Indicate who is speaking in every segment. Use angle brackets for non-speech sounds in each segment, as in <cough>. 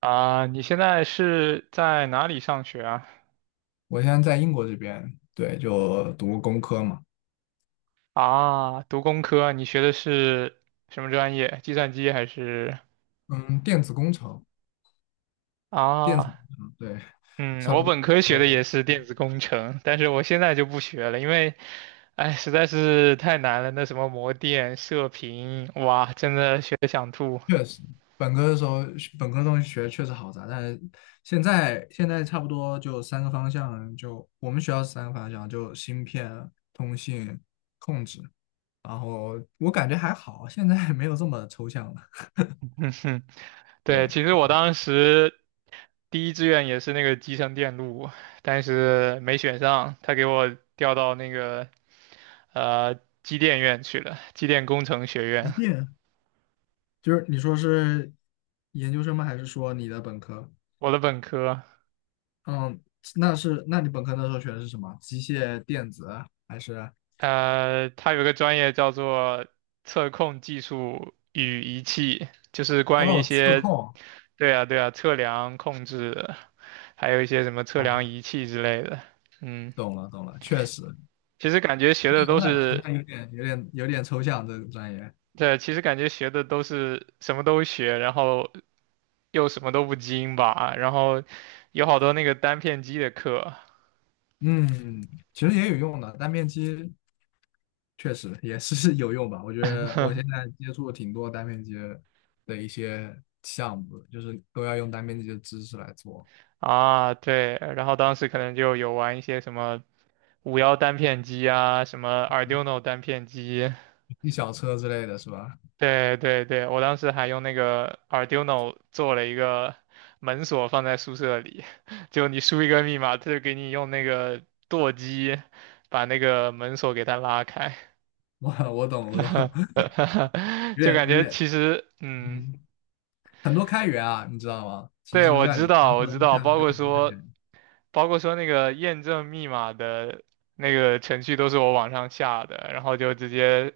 Speaker 1: 啊，你现在是在哪里上学啊？
Speaker 2: 我现在在英国这边，对，就读工科嘛，
Speaker 1: 啊，读工科，你学的是什么专业？计算机还是
Speaker 2: 嗯，电子工程，电子
Speaker 1: 啊？
Speaker 2: 工程，对，
Speaker 1: 嗯，
Speaker 2: 差
Speaker 1: 我
Speaker 2: 不多。
Speaker 1: 本科学的也
Speaker 2: 就
Speaker 1: 是电子工程，但是我现在就不学了，因为，哎，实在是太难了，那什么模电、射频，哇，真的学的想吐。
Speaker 2: 确实，本科的时候，本科的东西学确实好杂，但是现在差不多就三个方向，就我们学校是三个方向，就芯片、通信、控制，然后我感觉还好，现在没有这么抽象了。
Speaker 1: <laughs> 嗯哼，对，
Speaker 2: 对，
Speaker 1: 其实我当时第一志愿也是那个集成电路，但是没选上，他给我调到那个呃机电院去了，机电工程学
Speaker 2: 一
Speaker 1: 院，
Speaker 2: 定就是你说是研究生吗？还是说你的本科？
Speaker 1: 我的本科，
Speaker 2: 嗯，那是，那你本科那时候学的是什么？机械电子还是？
Speaker 1: 它有个专业叫做测控技术与仪器，就是关于一
Speaker 2: 哦，测
Speaker 1: 些，
Speaker 2: 控
Speaker 1: 对啊对啊，测量控制，还有一些什么测量
Speaker 2: 啊，
Speaker 1: 仪器之类的，嗯，
Speaker 2: 懂了，懂了，确实，
Speaker 1: 其实感觉学的
Speaker 2: 那
Speaker 1: 都
Speaker 2: 那好
Speaker 1: 是。
Speaker 2: 像有点抽象这个专业。
Speaker 1: 对，其实感觉学的都是什么都学，然后又什么都不精吧，然后有好多那个单片机的课
Speaker 2: 嗯，其实也有用的，单片机确实也是 <laughs> 有用吧。我觉得我现在接触挺多单片机的一些项目的就是都要用单片机的知识来做，
Speaker 1: 啊，对，然后当时可能就有玩一些什么五幺单片机啊，什么 Arduino 单片机，
Speaker 2: 一小车之类的是吧？
Speaker 1: 对对对，我当时还用那个 Arduino 做了一个门锁放在宿舍里，<laughs> 就你输一个密码，他就给你用那个舵机把那个门锁给它拉开。
Speaker 2: <laughs> 我懂，我懂，<laughs>
Speaker 1: <laughs>
Speaker 2: 有
Speaker 1: 就
Speaker 2: 点
Speaker 1: 感
Speaker 2: 有
Speaker 1: 觉
Speaker 2: 点，
Speaker 1: 其实，嗯，
Speaker 2: 嗯。很多开源啊，你知道吗？其
Speaker 1: 对，
Speaker 2: 实
Speaker 1: 我
Speaker 2: 像
Speaker 1: 知
Speaker 2: 你刚
Speaker 1: 道，我
Speaker 2: 说
Speaker 1: 知
Speaker 2: 的
Speaker 1: 道，
Speaker 2: 项目
Speaker 1: 包
Speaker 2: 就
Speaker 1: 括
Speaker 2: 很多开
Speaker 1: 说，
Speaker 2: 源
Speaker 1: 包括说那个验证密码的那个程序都是我网上下的，然后就直接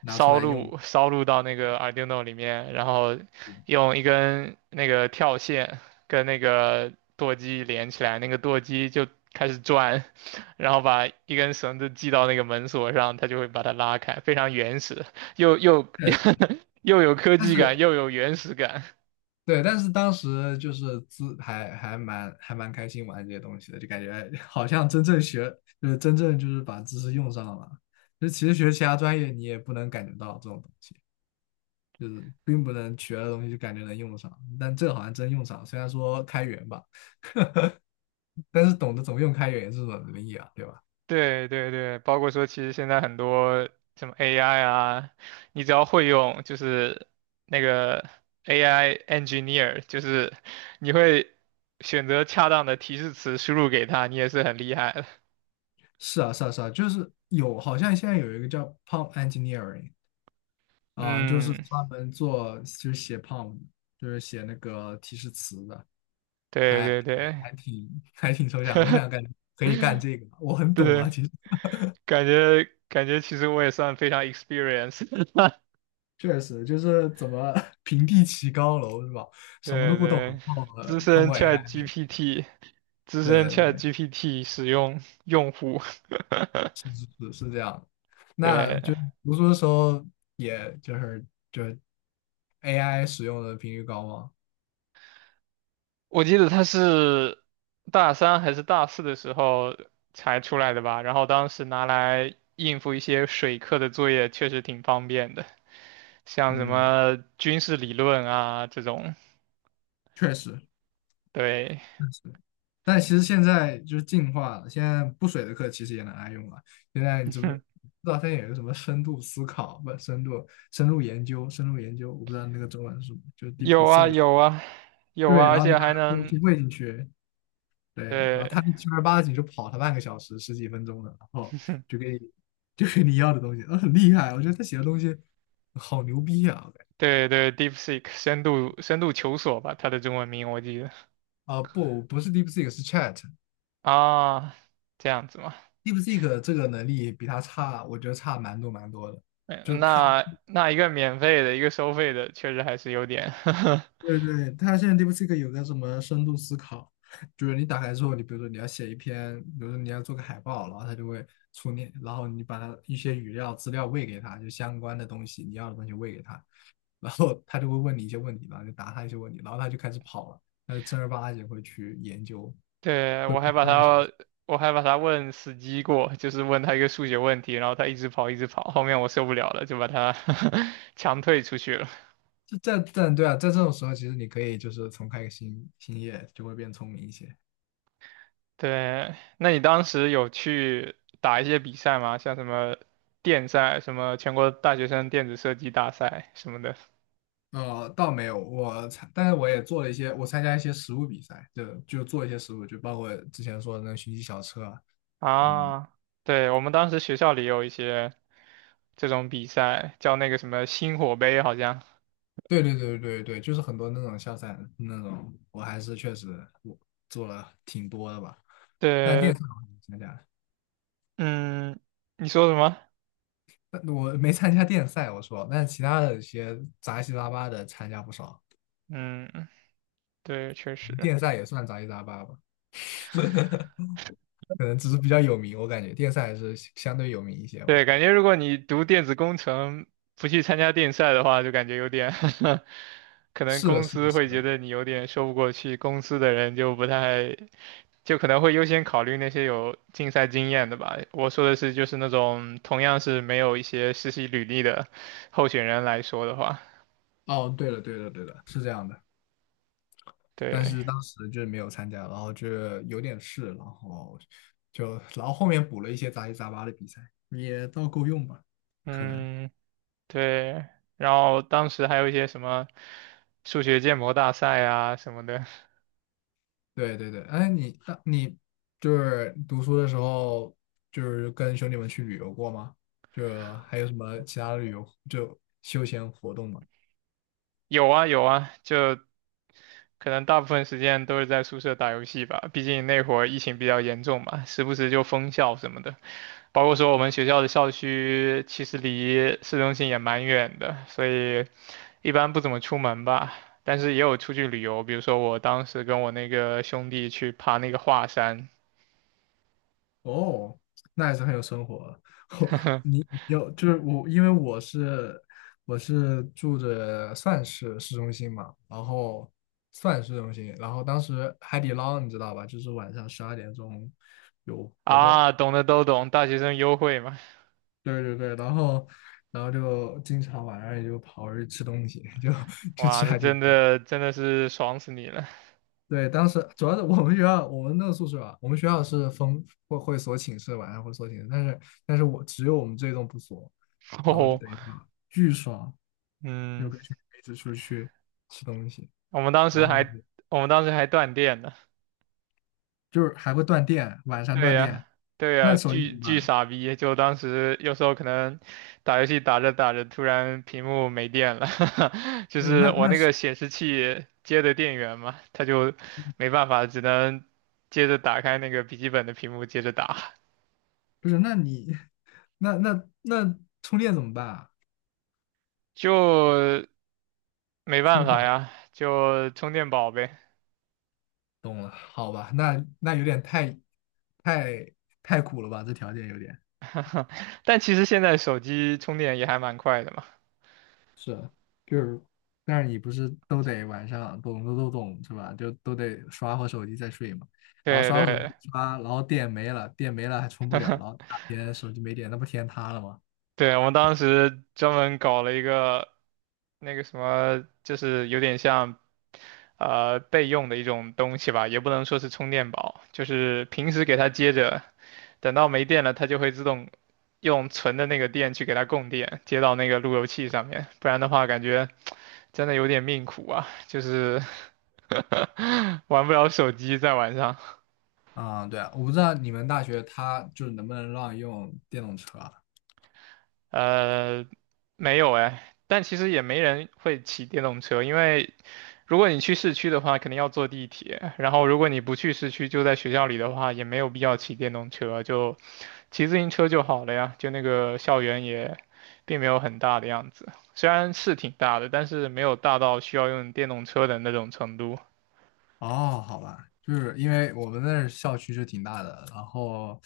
Speaker 2: 拿出
Speaker 1: 烧
Speaker 2: 来用，
Speaker 1: 录烧录到那个 Arduino 里面，然后用一根那个跳线跟那个舵机连起来，那个舵机就开始转，<laughs> 然后把一根绳子系到那个门锁上，它就会把它拉开，非常原始，又
Speaker 2: 确实，
Speaker 1: <laughs> 又有科
Speaker 2: 但
Speaker 1: 技
Speaker 2: 是
Speaker 1: 感，又有原始感。
Speaker 2: 对，但是当时就是资还还蛮还蛮开心玩这些东西的，就感觉哎 <laughs> 好像真正就是把知识用上了。就其实学其他专业你也不能感觉到这种东西，就是并不能学的东西就感觉能用上，但这个好像真用上，虽然说开源吧，但是懂得怎么用开源也是种能力啊，对吧？
Speaker 1: 对对对，包括说，其实现在很多什么 AI 啊，你只要会用，就是那个 AI engineer，就是你会选择恰当的提示词输入给他，你也是很厉害的。
Speaker 2: 是啊，是啊，是啊，就是有，好像现在有一个叫 PROMP engineering，啊，就是
Speaker 1: 嗯，
Speaker 2: 专门做就是写 prompt，就是写那个提示词的，
Speaker 1: 对
Speaker 2: 还
Speaker 1: 对
Speaker 2: 还
Speaker 1: 对，
Speaker 2: 还挺还挺抽象。我想感觉可以干
Speaker 1: <laughs>
Speaker 2: 这个，我很懂
Speaker 1: 对，
Speaker 2: 啊，其实
Speaker 1: 感觉其实我也算非常 experience，
Speaker 2: 确实就是怎么 <laughs> 平地起高楼是吧？
Speaker 1: <laughs>
Speaker 2: 什么都
Speaker 1: 对
Speaker 2: 不懂，
Speaker 1: 对，
Speaker 2: 然后
Speaker 1: 资
Speaker 2: 通
Speaker 1: 深
Speaker 2: 过 AI，
Speaker 1: ChatGPT，资
Speaker 2: 对
Speaker 1: 深
Speaker 2: 对对，
Speaker 1: ChatGPT 使用用户，
Speaker 2: 是是是是这样。
Speaker 1: <laughs>
Speaker 2: 那就
Speaker 1: 对。
Speaker 2: 读书的时候，也就是 AI 使用的频率高吗？
Speaker 1: 我记得他是大三还是大四的时候才出来的吧，然后当时拿来应付一些水课的作业，确实挺方便的，像什
Speaker 2: 嗯，
Speaker 1: 么军事理论啊这种，
Speaker 2: 确实。
Speaker 1: 对
Speaker 2: 但是，但其实现在就是进化了，现在不水的课其实也能爱用了。现在你知不知
Speaker 1: <laughs>，
Speaker 2: 道现在有一个什么深度思考，不，深度深入研究，深入研究，我不知道那个中文是什么。就
Speaker 1: 有啊有啊有
Speaker 2: 对，
Speaker 1: 啊，而
Speaker 2: 然后就
Speaker 1: 且
Speaker 2: 把
Speaker 1: 还
Speaker 2: 它东
Speaker 1: 能，
Speaker 2: 西喂进去，对，然后它
Speaker 1: 对
Speaker 2: 就正儿八经就跑它半个小时十几分钟的，然后
Speaker 1: <laughs>
Speaker 2: 就给你就给你要的东西，很厉害，我觉得他写的东西好牛逼啊！我感觉
Speaker 1: 对对，DeepSeek 深度求索吧，它的中文名我记得
Speaker 2: 啊、不，不是 DeepSeek，是 Chat。
Speaker 1: 啊，这样子嘛，
Speaker 2: DeepSeek 这个能力比它差，我觉得差蛮多蛮多的。就
Speaker 1: 嗯
Speaker 2: 是它
Speaker 1: 那那一个免费的，一个收费的，确实还是有点 <laughs>
Speaker 2: 对对，它现在 DeepSeek 有那什么深度思考，就是你打开之后，你比如说你要写一篇，比如说你要做个海报，然后它就会出你，然后你把它一些语料资料喂给它，就相关的东西你要的东西喂给它，然后它就会问你一些问题，然后就答它一些问题，然后它就开始跑了，它就正儿八经会去研究，
Speaker 1: 对，
Speaker 2: 会跑半个小时。
Speaker 1: 我还把他问死机过，就是问他一个数学问题，然后他一直跑，一直跑，后面我受不了了，就把他 <laughs> 强退出去了。
Speaker 2: 这在对啊，在这种时候，其实你可以就是重开个新业，就会变聪明一些。
Speaker 1: 对，那你当时有去打一些比赛吗？像什么电赛、什么全国大学生电子设计大赛什么的
Speaker 2: 倒没有，但是我也做了一些，我参加一些实物比赛，就做一些实物，就包括之前说的那个寻迹小车啊嗯，
Speaker 1: 啊？对，我们当时学校里有一些这种比赛，叫那个什么星火杯，好像。
Speaker 2: 对对对对对，就是很多那种校赛那种，我还是确实我做了挺多的吧。但电
Speaker 1: 对，
Speaker 2: 赛我还没参加，
Speaker 1: 嗯，你说什么？
Speaker 2: 但我没参加电赛，我说，但其他的一些杂七杂八的参加不少，
Speaker 1: 嗯，对，确实。
Speaker 2: 电赛也算杂七杂八吧，<laughs> 可能只是比较有名，我感觉电赛还是相对有名一些嘛。
Speaker 1: 对，感觉如果你读电子工程不去参加电赛的话，就感觉有点 <laughs> 可能
Speaker 2: 是的，
Speaker 1: 公
Speaker 2: 是的，
Speaker 1: 司
Speaker 2: 是
Speaker 1: 会觉
Speaker 2: 的。
Speaker 1: 得你有点说不过去，公司的人就不太，就可能会优先考虑那些有竞赛经验的吧。我说的是，就是那种同样是没有一些实习履历的候选人来说的话，
Speaker 2: 哦，对了，对了，对了，是这样的。但
Speaker 1: 对，
Speaker 2: 是当时就是没有参加，然后就有点事，然后就然后后面补了一些杂七杂八的比赛，也倒够用吧，可能。
Speaker 1: 嗯，对。然后当时还有一些什么数学建模大赛啊什么的，
Speaker 2: 对对对，哎，你就是读书的时候，就是跟兄弟们去旅游过吗？就还有什么其他的旅游就休闲活动吗？
Speaker 1: 有啊有啊，就可能大部分时间都是在宿舍打游戏吧，毕竟那会儿疫情比较严重嘛，时不时就封校什么的。包括说我们学校的校区其实离市中心也蛮远的，所以一般不怎么出门吧。但是也有出去旅游，比如说我当时跟我那个兄弟去爬那个华山
Speaker 2: 哦，那还是很有生活 <laughs> 哦，
Speaker 1: <laughs>
Speaker 2: 你有就是我，因为我是住着算是市中心嘛，然后算市中心，然后当时海底捞你知道吧，就是晚上12点钟有活动，
Speaker 1: 啊，懂的都懂，大学生优惠嘛，
Speaker 2: 对对对，然后就经常晚上也就跑出去吃东西，就 <laughs> 去
Speaker 1: 哇，
Speaker 2: 吃
Speaker 1: 那
Speaker 2: 海底
Speaker 1: 真
Speaker 2: 捞。
Speaker 1: 的真的是爽死你了。
Speaker 2: 对，当时主要是我们学校，我们那个宿舍啊，我们学校是封会锁寝室，晚上会锁寝室，但是我只有我们这一栋不锁，
Speaker 1: <laughs>
Speaker 2: 然后就
Speaker 1: 哦，
Speaker 2: 等于说巨爽，有
Speaker 1: 嗯，
Speaker 2: 个群一直出去吃东西，
Speaker 1: 我们当时
Speaker 2: 然后
Speaker 1: 还我们当时还断电呢。
Speaker 2: 就是还会断电，晚上
Speaker 1: 对
Speaker 2: 断
Speaker 1: 呀，
Speaker 2: 电，
Speaker 1: 对
Speaker 2: 那
Speaker 1: 呀，
Speaker 2: 手机怎
Speaker 1: 巨
Speaker 2: 么
Speaker 1: 巨
Speaker 2: 办？
Speaker 1: 傻逼！就当时有时候可能打游戏打着打着，突然屏幕没电了，<laughs> 就
Speaker 2: 不是那
Speaker 1: 是我
Speaker 2: 那
Speaker 1: 那
Speaker 2: 是
Speaker 1: 个显示器接的电源嘛，它就没办法，只能接着打开那个笔记本的屏幕接着打，
Speaker 2: 不是那你 <laughs> 那充电怎么办啊？
Speaker 1: 就没
Speaker 2: 充
Speaker 1: 办法
Speaker 2: 好，
Speaker 1: 呀，就充电宝呗。
Speaker 2: 懂了，好吧，那有点太太苦了吧，这条件有点。
Speaker 1: 但其实现在手机充电也还蛮快的嘛。
Speaker 2: 是啊就是，但是你不是都得晚上懂都懂是吧？就都得刷会手机再睡嘛。然后
Speaker 1: 对
Speaker 2: 刷会手机
Speaker 1: 对，
Speaker 2: 刷，然后电没了，电没了还充不了，然后大天手机没电，那不天塌了吗？
Speaker 1: 对，我们当时专门搞了一个那个什么，就是有点像备用的一种东西吧，也不能说是充电宝，就是平时给它接着，等到没电了，它就会自动用存的那个电去给它供电，接到那个路由器上面，不然的话感觉真的有点命苦啊，就是 <laughs> 玩不了手机在晚上。
Speaker 2: 啊、对啊，我不知道你们大学它就是能不能让用电动车啊，
Speaker 1: 呃，没有哎，但其实也没人会骑电动车，因为。如果你去市区的话，肯定要坐地铁。<laughs> 然后，如果你不去市区，就在学校里的话，也没有必要骑电动车，就骑自行车就好了呀。就那个校园也并没有很大的样子，虽然是挺大的，但是没有大到需要用电动车的那种程度。
Speaker 2: 哦，好吧，就是因为我们那儿校区是挺大的，然后，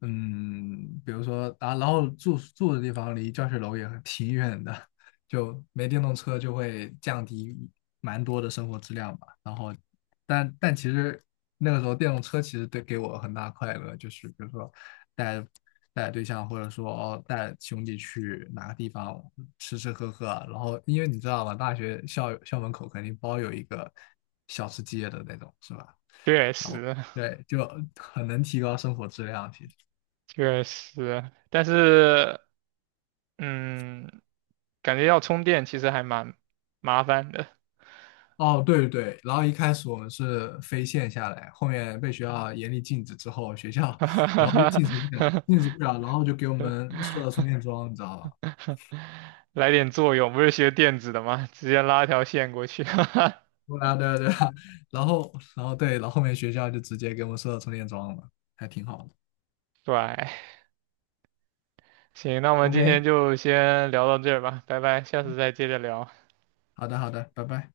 Speaker 2: 比如说啊，然后住的地方离教学楼也挺远的，就没电动车就会降低蛮多的生活质量吧。然后，但其实那个时候电动车其实对给我很大快乐，就是比如说带带对象或者说哦带兄弟去哪个地方吃吃喝喝啊然后因为你知道吧，大学校门口肯定包有一个小吃街的那种，是吧？
Speaker 1: 确
Speaker 2: 然后
Speaker 1: 实，
Speaker 2: 对，就很能提高生活质量。其实，
Speaker 1: 确实，但是，嗯，感觉要充电其实还蛮麻烦的。
Speaker 2: 哦，对对对，然后一开始我们是非线下来，后面被学校严厉禁止之后，学校然后又禁止不了，禁止不了，
Speaker 1: <laughs>
Speaker 2: 然后就给我们设了充电桩，你知道吧？
Speaker 1: <laughs> 来点作用，不是学电子的吗？<laughs> 直接拉条线过去。<laughs>
Speaker 2: 对啊，对啊，对啊，然后，然后对，然后后面学校就直接给我们设了充电桩了，还挺好的。
Speaker 1: 对，行，那我们今天
Speaker 2: OK，
Speaker 1: 就先聊到这儿吧，拜拜，下次再接着聊。
Speaker 2: 好的，好的，拜拜。